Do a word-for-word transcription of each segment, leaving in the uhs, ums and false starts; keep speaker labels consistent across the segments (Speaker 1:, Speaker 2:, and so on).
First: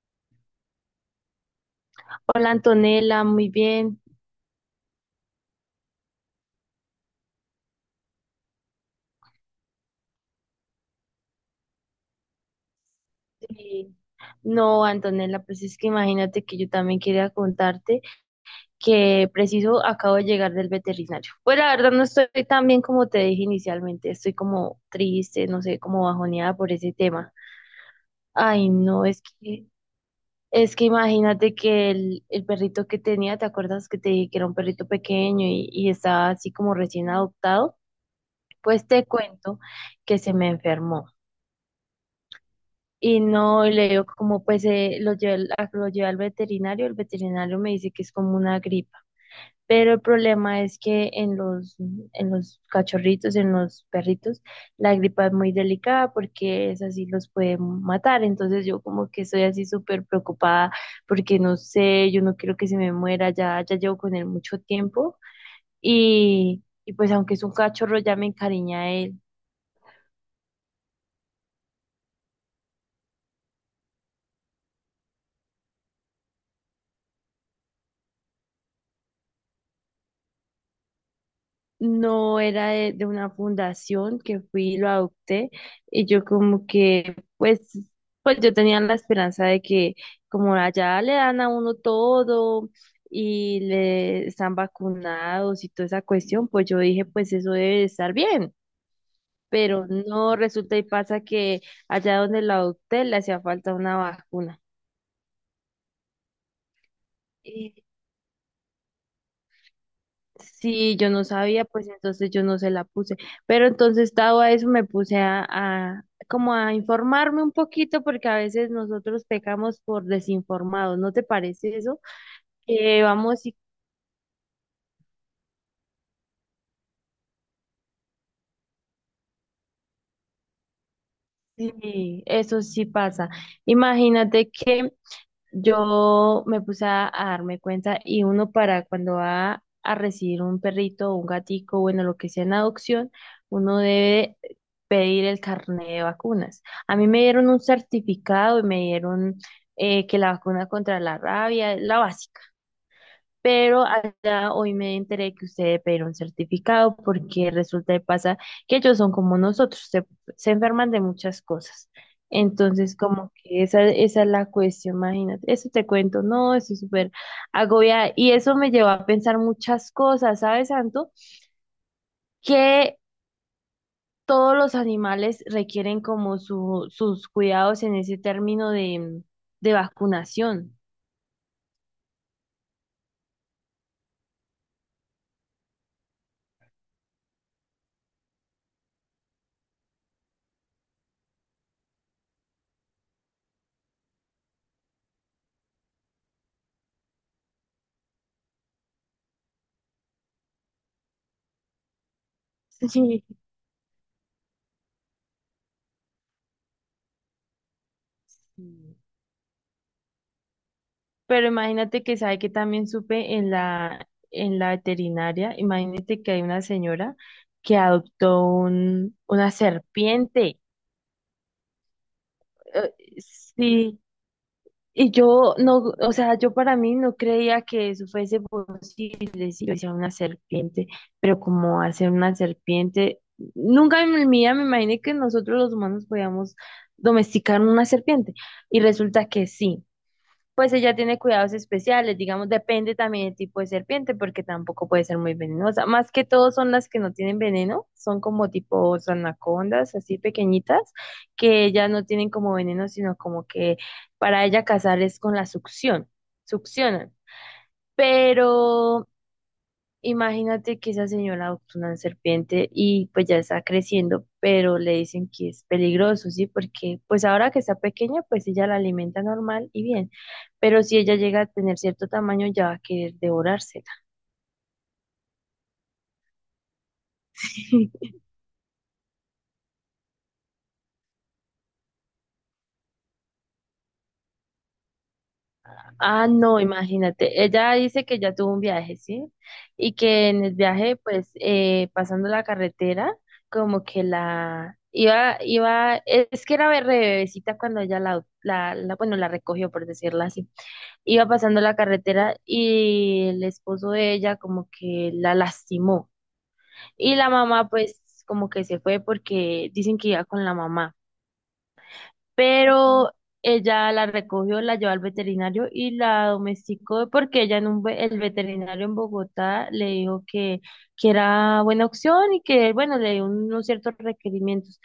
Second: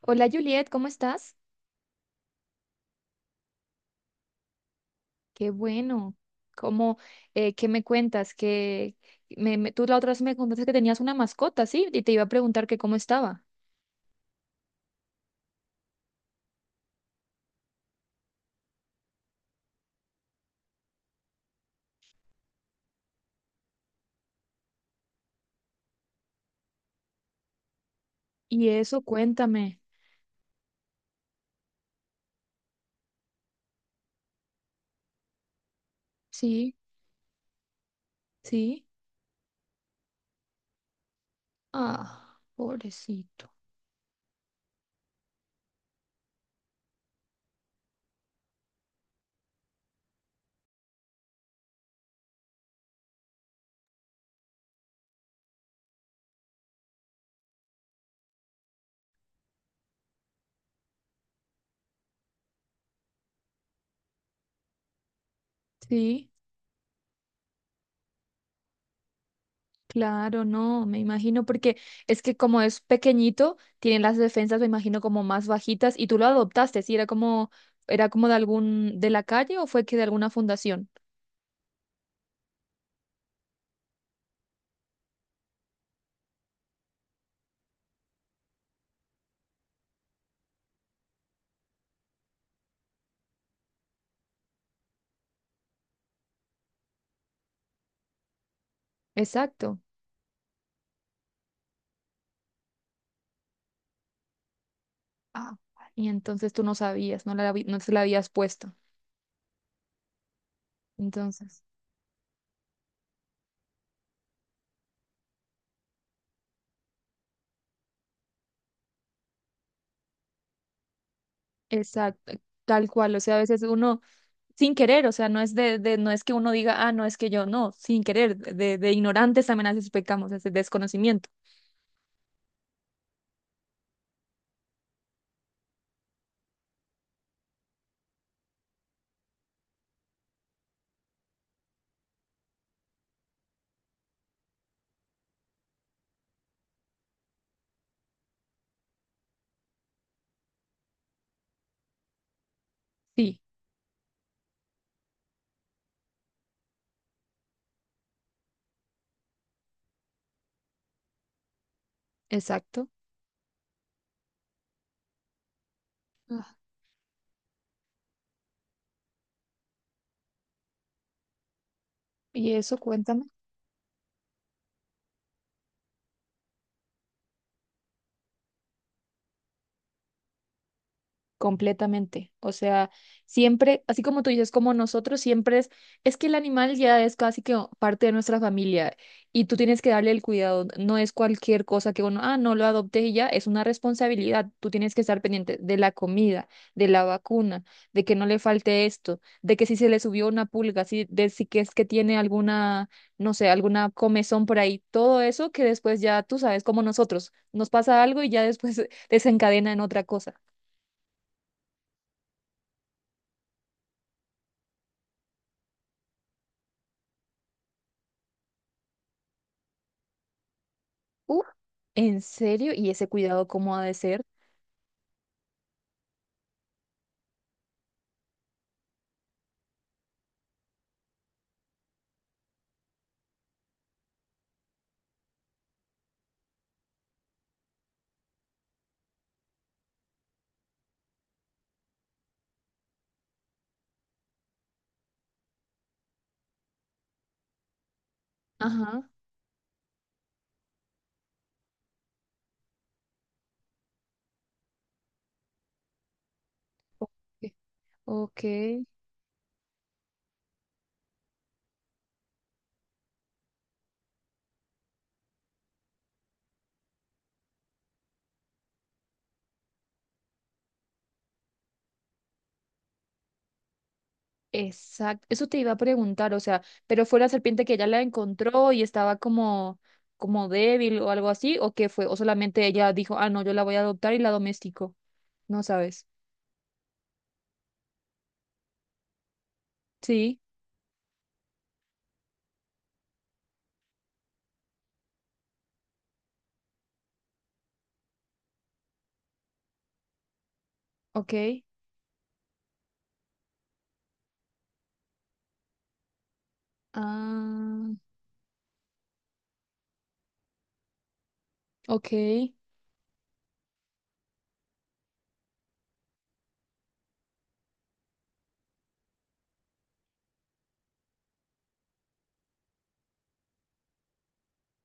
Speaker 1: Hola Juliet, ¿cómo estás?
Speaker 2: Hola Antonella, muy bien.
Speaker 1: Qué bueno. ¿Cómo, eh, qué me cuentas? Que me, me- tú la otra vez me contaste que tenías una mascota, ¿sí? Y te iba a preguntar que cómo estaba.
Speaker 2: Eh, no, Antonella, pues es que imagínate que yo también quería contarte que preciso acabo de llegar del veterinario. Pues la verdad no estoy tan bien como te dije inicialmente, estoy como triste, no sé, como bajoneada por ese tema.
Speaker 1: Y
Speaker 2: Ay,
Speaker 1: eso,
Speaker 2: no, es que,
Speaker 1: cuéntame.
Speaker 2: es que imagínate que el, el perrito que tenía, ¿te acuerdas que te dije que era un perrito pequeño y, y estaba así
Speaker 1: Sí,
Speaker 2: como recién adoptado?
Speaker 1: sí.
Speaker 2: Pues te cuento que se me enfermó.
Speaker 1: Ah,
Speaker 2: Y
Speaker 1: pobrecito.
Speaker 2: no, y le digo como pues eh, lo llevé, al- a- lo llevé al veterinario, el veterinario me dice que es como una gripa. Pero el problema es que en los, en los cachorritos, en los perritos, la gripa es muy delicada porque es así los puede matar. Entonces yo como que estoy así súper preocupada porque no sé, yo no quiero que se me muera, ya, ya llevo con él mucho tiempo.
Speaker 1: Sí,
Speaker 2: Y, y pues aunque es un cachorro, ya me encariña a él.
Speaker 1: claro, no, me imagino, porque es que como es pequeñito, tiene las defensas, me imagino, como más bajitas. Y tú lo adoptaste, ¿sí? Era como, era como de algún, de la calle o fue que de alguna fundación.
Speaker 2: No era de, de una fundación que fui y lo adopté y yo como que pues pues yo tenía la esperanza de que como allá le dan a uno todo y le están vacunados y toda esa cuestión, pues yo dije pues eso debe de estar bien.
Speaker 1: Exacto.
Speaker 2: Pero no resulta y pasa que allá donde lo adopté le hacía falta una vacuna.
Speaker 1: Ah, y entonces tú no sabías, no la, habi- no se la habías puesto.
Speaker 2: Sí, yo no
Speaker 1: Entonces,
Speaker 2: sabía, pues entonces yo no se la puse. Pero entonces, dado a eso, me puse a, a- como a informarme un poquito, porque a veces nosotros pecamos por desinformados, ¿no te parece eso?
Speaker 1: exacto, tal
Speaker 2: Que
Speaker 1: cual. O sea, a
Speaker 2: vamos y,
Speaker 1: veces uno, sin querer, o sea, no es de, de- no es que uno diga, ah, no es que yo, no, sin querer, de, de ignorantes también a veces pecamos, es de desconocimiento.
Speaker 2: y eso sí pasa. Imagínate que yo me puse a, a darme cuenta y uno para cuando va a recibir un perrito o un gatico, bueno, lo que sea en adopción, uno debe pedir el carnet de vacunas. A mí me dieron un certificado y me dieron eh, que la vacuna contra la rabia, la básica.
Speaker 1: Sí,
Speaker 2: Pero allá hoy me enteré que usted debe pedir un certificado porque resulta y pasa que ellos son como nosotros, se, se enferman de muchas cosas.
Speaker 1: exacto.
Speaker 2: Entonces, como que esa, esa es la cuestión, imagínate, eso te cuento,
Speaker 1: Ah,
Speaker 2: no, eso es súper agobiada. Y eso me llevó a pensar muchas cosas, ¿sabes, Santo?
Speaker 1: y eso,
Speaker 2: Que
Speaker 1: cuéntame.
Speaker 2: todos los animales requieren como su, sus cuidados en ese término de, de vacunación.
Speaker 1: Completamente. O sea, siempre, así como tú dices, como nosotros, siempre es, es que el animal ya es casi que parte de nuestra familia y tú tienes que darle el cuidado. No es cualquier cosa que uno, ah, no lo adopte y ya, es una responsabilidad. Tú tienes que estar pendiente de la comida, de la vacuna, de que no le falte esto, de que si se le subió una pulga, si, de si que es que tiene alguna, no sé, alguna comezón por ahí, todo eso que después ya tú sabes, como nosotros, nos pasa algo y ya después
Speaker 2: Sí.
Speaker 1: desencadena en otra cosa.
Speaker 2: Pero imagínate que sabe que también supe en la, en la veterinaria, imagínate que hay una señora que adoptó un, una serpiente.
Speaker 1: Uf, ¿en serio? ¿Y
Speaker 2: Eh,
Speaker 1: ese cuidado cómo ha de
Speaker 2: Sí,
Speaker 1: ser?
Speaker 2: y yo no, o sea, yo para mí no creía que eso fuese posible, si yo decía una serpiente, pero como hacer una serpiente, nunca en mi vida me imaginé que nosotros los humanos podíamos domesticar una serpiente, y resulta que sí. Pues ella tiene cuidados especiales, digamos, depende también del tipo de serpiente, porque tampoco puede ser muy venenosa. Más que todo son las que no tienen veneno, son como tipo
Speaker 1: Ajá.
Speaker 2: anacondas, así pequeñitas, que ellas no tienen como veneno, sino como que para ella cazar es con la succión,
Speaker 1: Ok,
Speaker 2: succionan.
Speaker 1: ok,
Speaker 2: Pero imagínate que esa señora adoptó una serpiente y pues ya está creciendo, pero le dicen que es peligroso, ¿sí? Porque pues ahora que está pequeña, pues ella la alimenta normal y bien, pero si ella llega a tener cierto tamaño, ya va a querer devorársela.
Speaker 1: exacto. Eso te iba a preguntar, o sea, pero fue la serpiente que ella la encontró y estaba como, como débil o algo así, o qué fue, o solamente ella dijo, ah, no, yo la voy a adoptar y la domestico. No sabes.
Speaker 2: Ah, no, imagínate, ella dice que ya tuvo un viaje, ¿sí? Y que
Speaker 1: Sí,
Speaker 2: en el viaje, pues eh, pasando la carretera, como que la... Iba, iba, es que era re bebecita cuando ella la, la, la, bueno, la recogió, por decirlo así iba pasando
Speaker 1: ok.
Speaker 2: la carretera y el esposo de ella como que la lastimó. Y la mamá
Speaker 1: Ah,
Speaker 2: pues como que se fue porque dicen que iba con la mamá,
Speaker 1: ok,
Speaker 2: pero ella la recogió, la llevó al veterinario y la domesticó porque ella en un, ve- el veterinario en Bogotá le dijo que, que era buena opción y que bueno, le dio unos ciertos requerimientos.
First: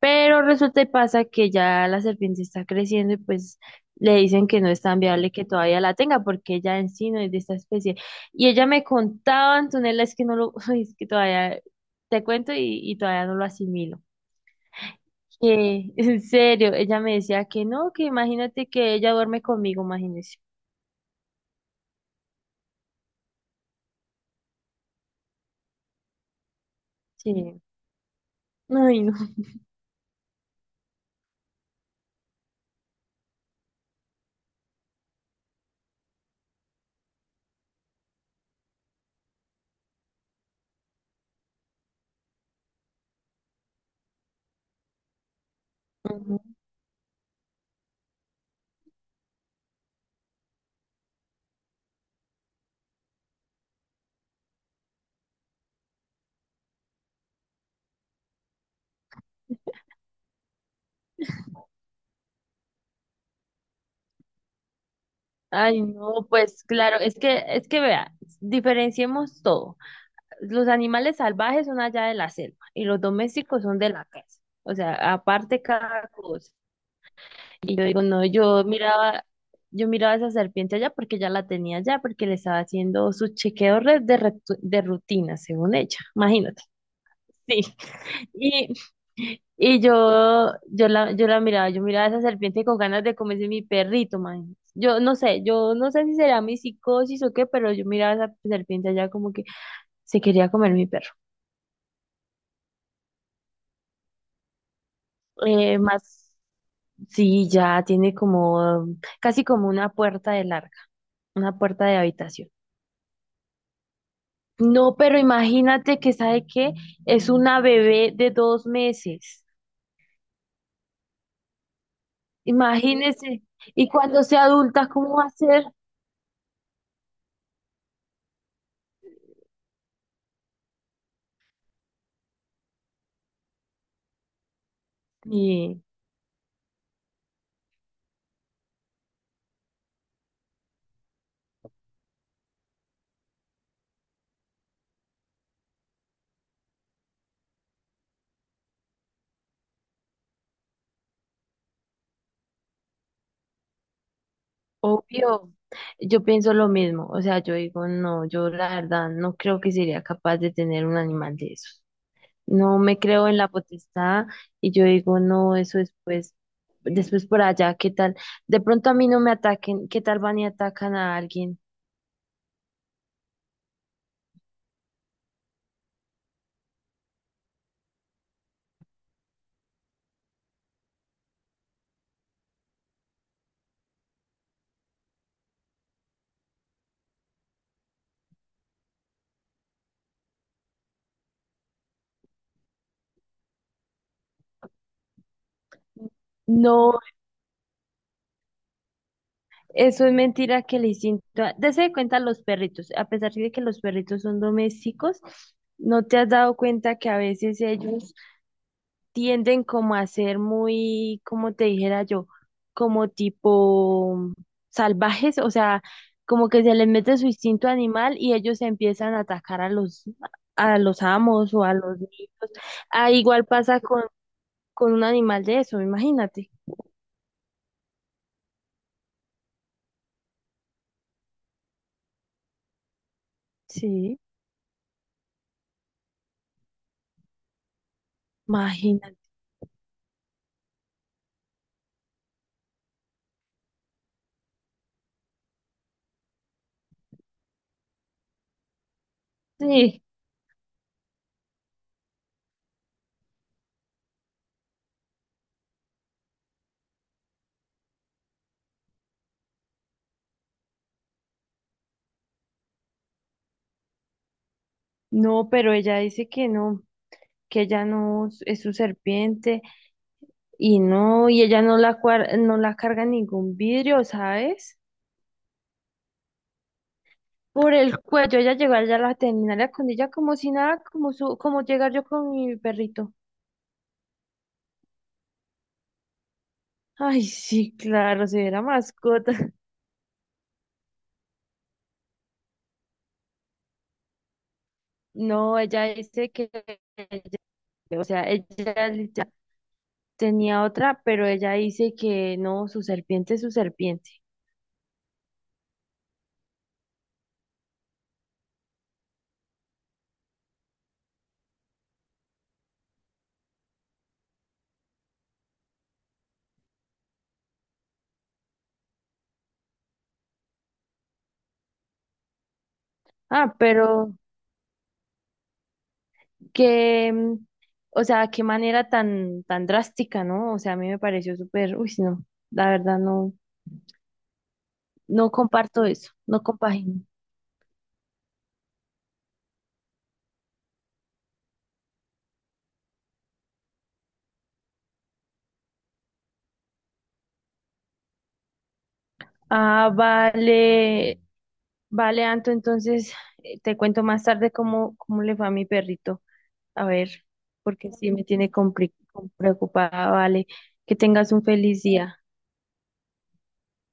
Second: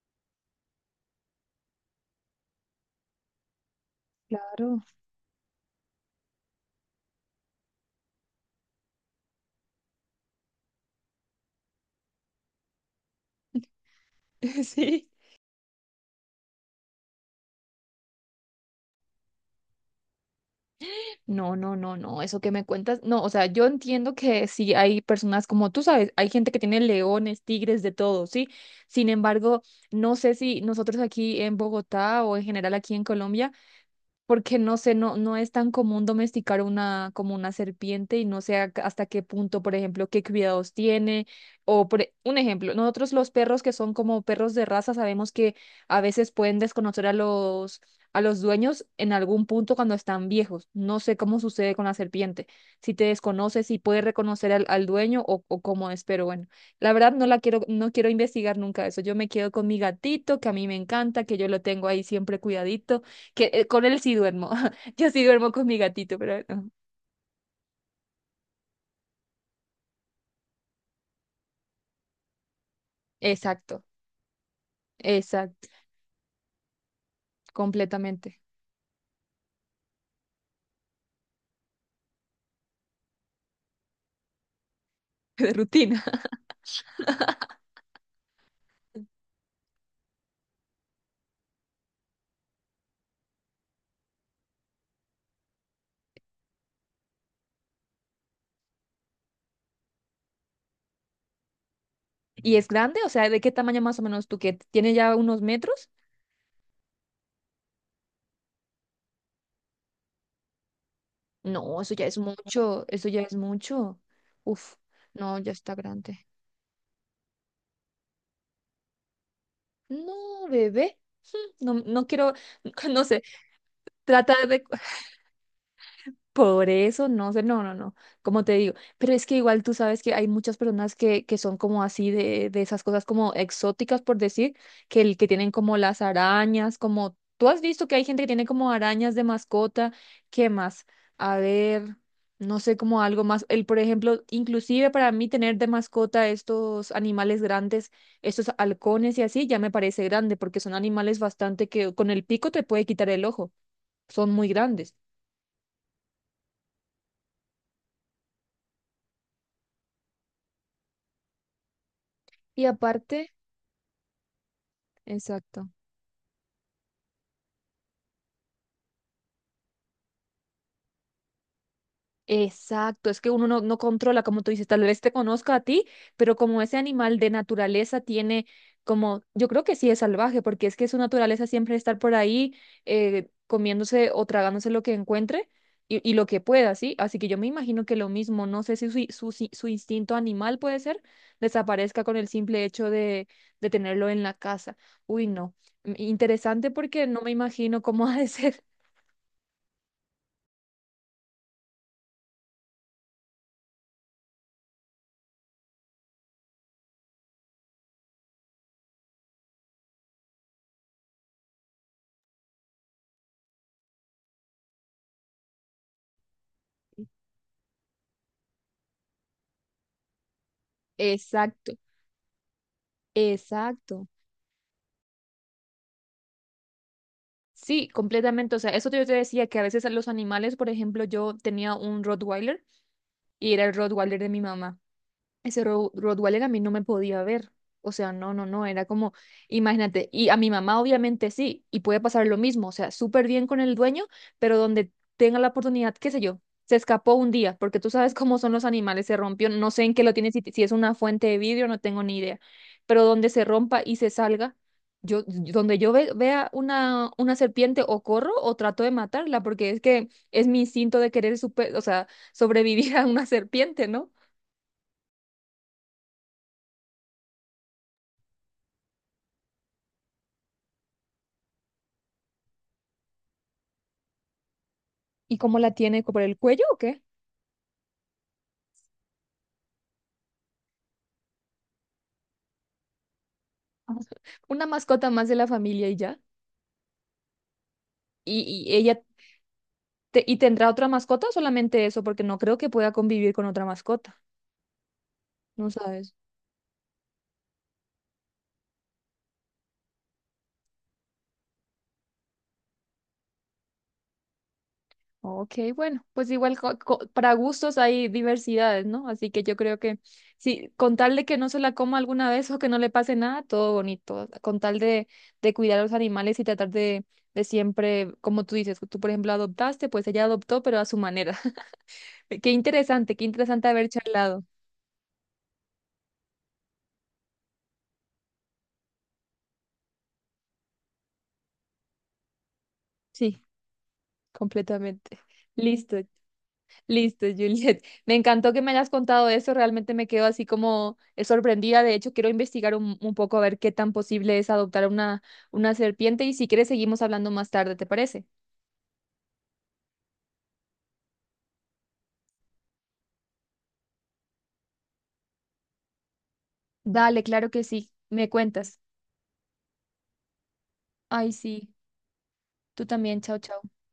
Speaker 2: Pero resulta y pasa que ya la serpiente está creciendo y pues le dicen que no
Speaker 1: claro.
Speaker 2: es tan viable que todavía la tenga porque ella en sí no es de esta especie. Y ella me contaba, Antonella, es que no lo, es que todavía te cuento y, y todavía no lo asimilo.
Speaker 1: Sí.
Speaker 2: Que, en serio, ella me decía que no, que imagínate que ella duerme conmigo, imagínese.
Speaker 1: No, no, no, no, eso que me cuentas, no, o sea, yo entiendo que sí hay personas como tú sabes, hay gente que tiene leones,
Speaker 2: Sí.
Speaker 1: tigres, de todo, ¿sí?
Speaker 2: Ay,
Speaker 1: Sin
Speaker 2: no.
Speaker 1: embargo, no sé si nosotros aquí en Bogotá o en general aquí en Colombia porque no sé, no, no es tan común domesticar una, como una serpiente y no sé a- hasta qué punto, por ejemplo, qué cuidados tiene. O por, e- un ejemplo, nosotros los perros que son como perros de raza sabemos que a veces
Speaker 2: Ujú.
Speaker 1: pueden desconocer a los, a los dueños en algún punto cuando están viejos. No sé cómo sucede con la serpiente, si te desconoce, si puede reconocer al, al dueño o, o cómo es, pero bueno, la verdad no la quiero, no quiero investigar nunca eso. Yo me quedo con mi gatito, que a mí me encanta, que yo lo tengo ahí siempre cuidadito que eh, con él sí duermo. Yo sí duermo con mi
Speaker 2: Ay,
Speaker 1: gatito,
Speaker 2: no,
Speaker 1: pero
Speaker 2: pues
Speaker 1: no.
Speaker 2: claro, es que, es que vea, diferenciemos todo. Los animales salvajes son allá de la selva y los domésticos
Speaker 1: Exacto,
Speaker 2: son de la casa. O sea, aparte
Speaker 1: exacto,
Speaker 2: cada cosa. Y yo digo, no,
Speaker 1: completamente.
Speaker 2: yo miraba, yo miraba esa serpiente allá porque ya la tenía allá, porque le estaba haciendo sus chequeos re- de, retu- de rutina,
Speaker 1: De
Speaker 2: según ella.
Speaker 1: rutina.
Speaker 2: Imagínate. Sí. Y, y yo, yo la, yo la miraba, yo miraba a esa serpiente con ganas de comerse mi perrito, man. Yo no sé, yo no sé si será mi psicosis o qué, pero yo miraba a esa serpiente allá como que se quería comer mi perro.
Speaker 1: ¿Y es grande? O sea, ¿de qué tamaño más o menos tú que tiene ya unos
Speaker 2: Eh,
Speaker 1: metros?
Speaker 2: más, sí, ya tiene como um, casi como una puerta de larga, una
Speaker 1: No,
Speaker 2: puerta
Speaker 1: eso
Speaker 2: de
Speaker 1: ya es
Speaker 2: habitación.
Speaker 1: mucho, eso ya es mucho. Uf,
Speaker 2: No, pero
Speaker 1: no, ya está
Speaker 2: imagínate que,
Speaker 1: grande.
Speaker 2: ¿sabe qué? Es una bebé de dos meses.
Speaker 1: No, bebé, no, no quiero, no sé,
Speaker 2: Imagínese. Y cuando
Speaker 1: trata
Speaker 2: sea
Speaker 1: de,
Speaker 2: adulta, ¿cómo va a ser?
Speaker 1: por eso, no sé, no, no, no, como te digo, pero es que igual tú sabes que hay muchas personas que, que son como así de, de esas cosas como exóticas, por decir, que, el, que tienen como
Speaker 2: Sí,
Speaker 1: las arañas, como tú has visto que hay gente que tiene como arañas de mascota, ¿qué más? A ver, no sé, como algo más, el, por ejemplo, inclusive para mí tener de mascota estos animales grandes, estos halcones y así, ya me parece grande, porque son animales bastante que con el pico te puede quitar el ojo, son muy grandes.
Speaker 2: obvio. Yo pienso lo mismo. O sea, yo digo, no, yo la verdad no creo que sería capaz de tener un animal de esos.
Speaker 1: Y
Speaker 2: No me creo
Speaker 1: aparte...
Speaker 2: en la potestad y yo digo, no,
Speaker 1: Exacto.
Speaker 2: eso después, después por allá, ¿qué tal? De pronto a mí no me ataquen, ¿qué tal van y atacan a alguien?
Speaker 1: Exacto, es que uno no, no controla, como tú dices, tal vez te conozca a ti, pero como ese animal de naturaleza tiene como, yo creo que sí es salvaje, porque es que su naturaleza siempre es estar por ahí eh, comiéndose o tragándose lo que encuentre y, y lo que pueda, ¿sí? Así que yo me imagino que lo mismo, no sé si su, su, si- su instinto animal puede ser, desaparezca con el simple hecho de, de tenerlo en la casa. Uy, no. mm, Interesante
Speaker 2: No,
Speaker 1: porque no me imagino cómo ha de ser.
Speaker 2: eso es mentira que el instinto, dese de cuenta los perritos, a pesar de que los perritos son domésticos, ¿no te has dado cuenta que a veces ellos tienden como a ser muy, como te dijera yo, como tipo salvajes, o sea, como que se les mete su instinto animal y ellos empiezan a atacar a los, a los amos o
Speaker 1: Exacto,
Speaker 2: a los niños. Ah, igual pasa con,
Speaker 1: exacto.
Speaker 2: con un animal de eso, imagínate.
Speaker 1: Sí, completamente. O sea, eso yo te decía que a veces a los animales, por ejemplo, yo tenía un Rottweiler y era el Rottweiler
Speaker 2: Sí,
Speaker 1: de mi mamá. Ese Ro- Rottweiler a mí no me podía ver. O sea, no, no, no, era como,
Speaker 2: imagínate.
Speaker 1: imagínate, y a mi mamá obviamente sí, y puede pasar lo mismo, o sea, súper bien con el dueño, pero donde tenga la oportunidad, qué sé yo, se escapó un día, porque tú sabes cómo son los animales, se rompió, no sé en qué
Speaker 2: Sí,
Speaker 1: lo tiene, si, si es una fuente de vidrio, no tengo ni idea, pero donde se rompa y se salga, yo, donde yo ve- vea una, una serpiente o corro o trato de matarla, porque es que es mi instinto de querer, super, o sea, sobrevivir a una serpiente, ¿no?
Speaker 2: no, pero ella dice que no, que ella no s- es su serpiente y no, y ella no la, cuar- no la carga en ningún vidrio, ¿sabes?
Speaker 1: ¿Y cómo la tiene? ¿Por el cuello o qué?
Speaker 2: Por el cuello. Ella llegó allá a la terminal de Acondilla como si nada, como su, como llegar yo con mi perrito.
Speaker 1: Ajá. Una mascota más de la familia y ya.
Speaker 2: Ay, sí, claro, si era
Speaker 1: ¿Y, y ella
Speaker 2: mascota.
Speaker 1: te- y tendrá otra mascota o solamente eso? Porque no creo que pueda convivir con otra mascota,
Speaker 2: No,
Speaker 1: ¿no
Speaker 2: ella
Speaker 1: sabes?
Speaker 2: dice que, o sea, ella literal tenía otra, pero ella dice que no, su serpiente es su serpiente.
Speaker 1: Ok, bueno, pues igual co- co- para gustos hay diversidades, ¿no? Así que yo creo que sí, con tal de que no se la coma alguna vez o que no le pase nada, todo bonito. Con tal de, de cuidar a los animales y tratar de, de siempre, como tú dices, tú por ejemplo adoptaste, pues ella adoptó, pero a su manera. Qué interesante, qué
Speaker 2: Ah,
Speaker 1: interesante haber
Speaker 2: pero
Speaker 1: charlado.
Speaker 2: que, mm, o sea, qué manera tan, tan drástica, ¿no? O sea, a mí me pareció súper, uy, no, la verdad no,
Speaker 1: Sí. Completamente.
Speaker 2: no comparto
Speaker 1: Listo,
Speaker 2: eso, no compagino.
Speaker 1: listo, Juliet. Me encantó que me hayas contado eso. Realmente me quedo así como eh, sorprendida. De hecho, quiero investigar un, un poco a ver qué tan posible es adoptar una, una serpiente. Y si quieres, seguimos hablando más tarde, ¿te parece?
Speaker 2: Ah, vale, vale, Anto, entonces eh, te cuento más tarde cómo, cómo le fue a mi perrito. A ver,
Speaker 1: Dale, claro que sí.
Speaker 2: porque sí me
Speaker 1: Me
Speaker 2: tiene
Speaker 1: cuentas.
Speaker 2: compli- preocupada, vale. Que
Speaker 1: Ay,
Speaker 2: tengas un
Speaker 1: sí.
Speaker 2: feliz día.
Speaker 1: Tú también. Chao, chao.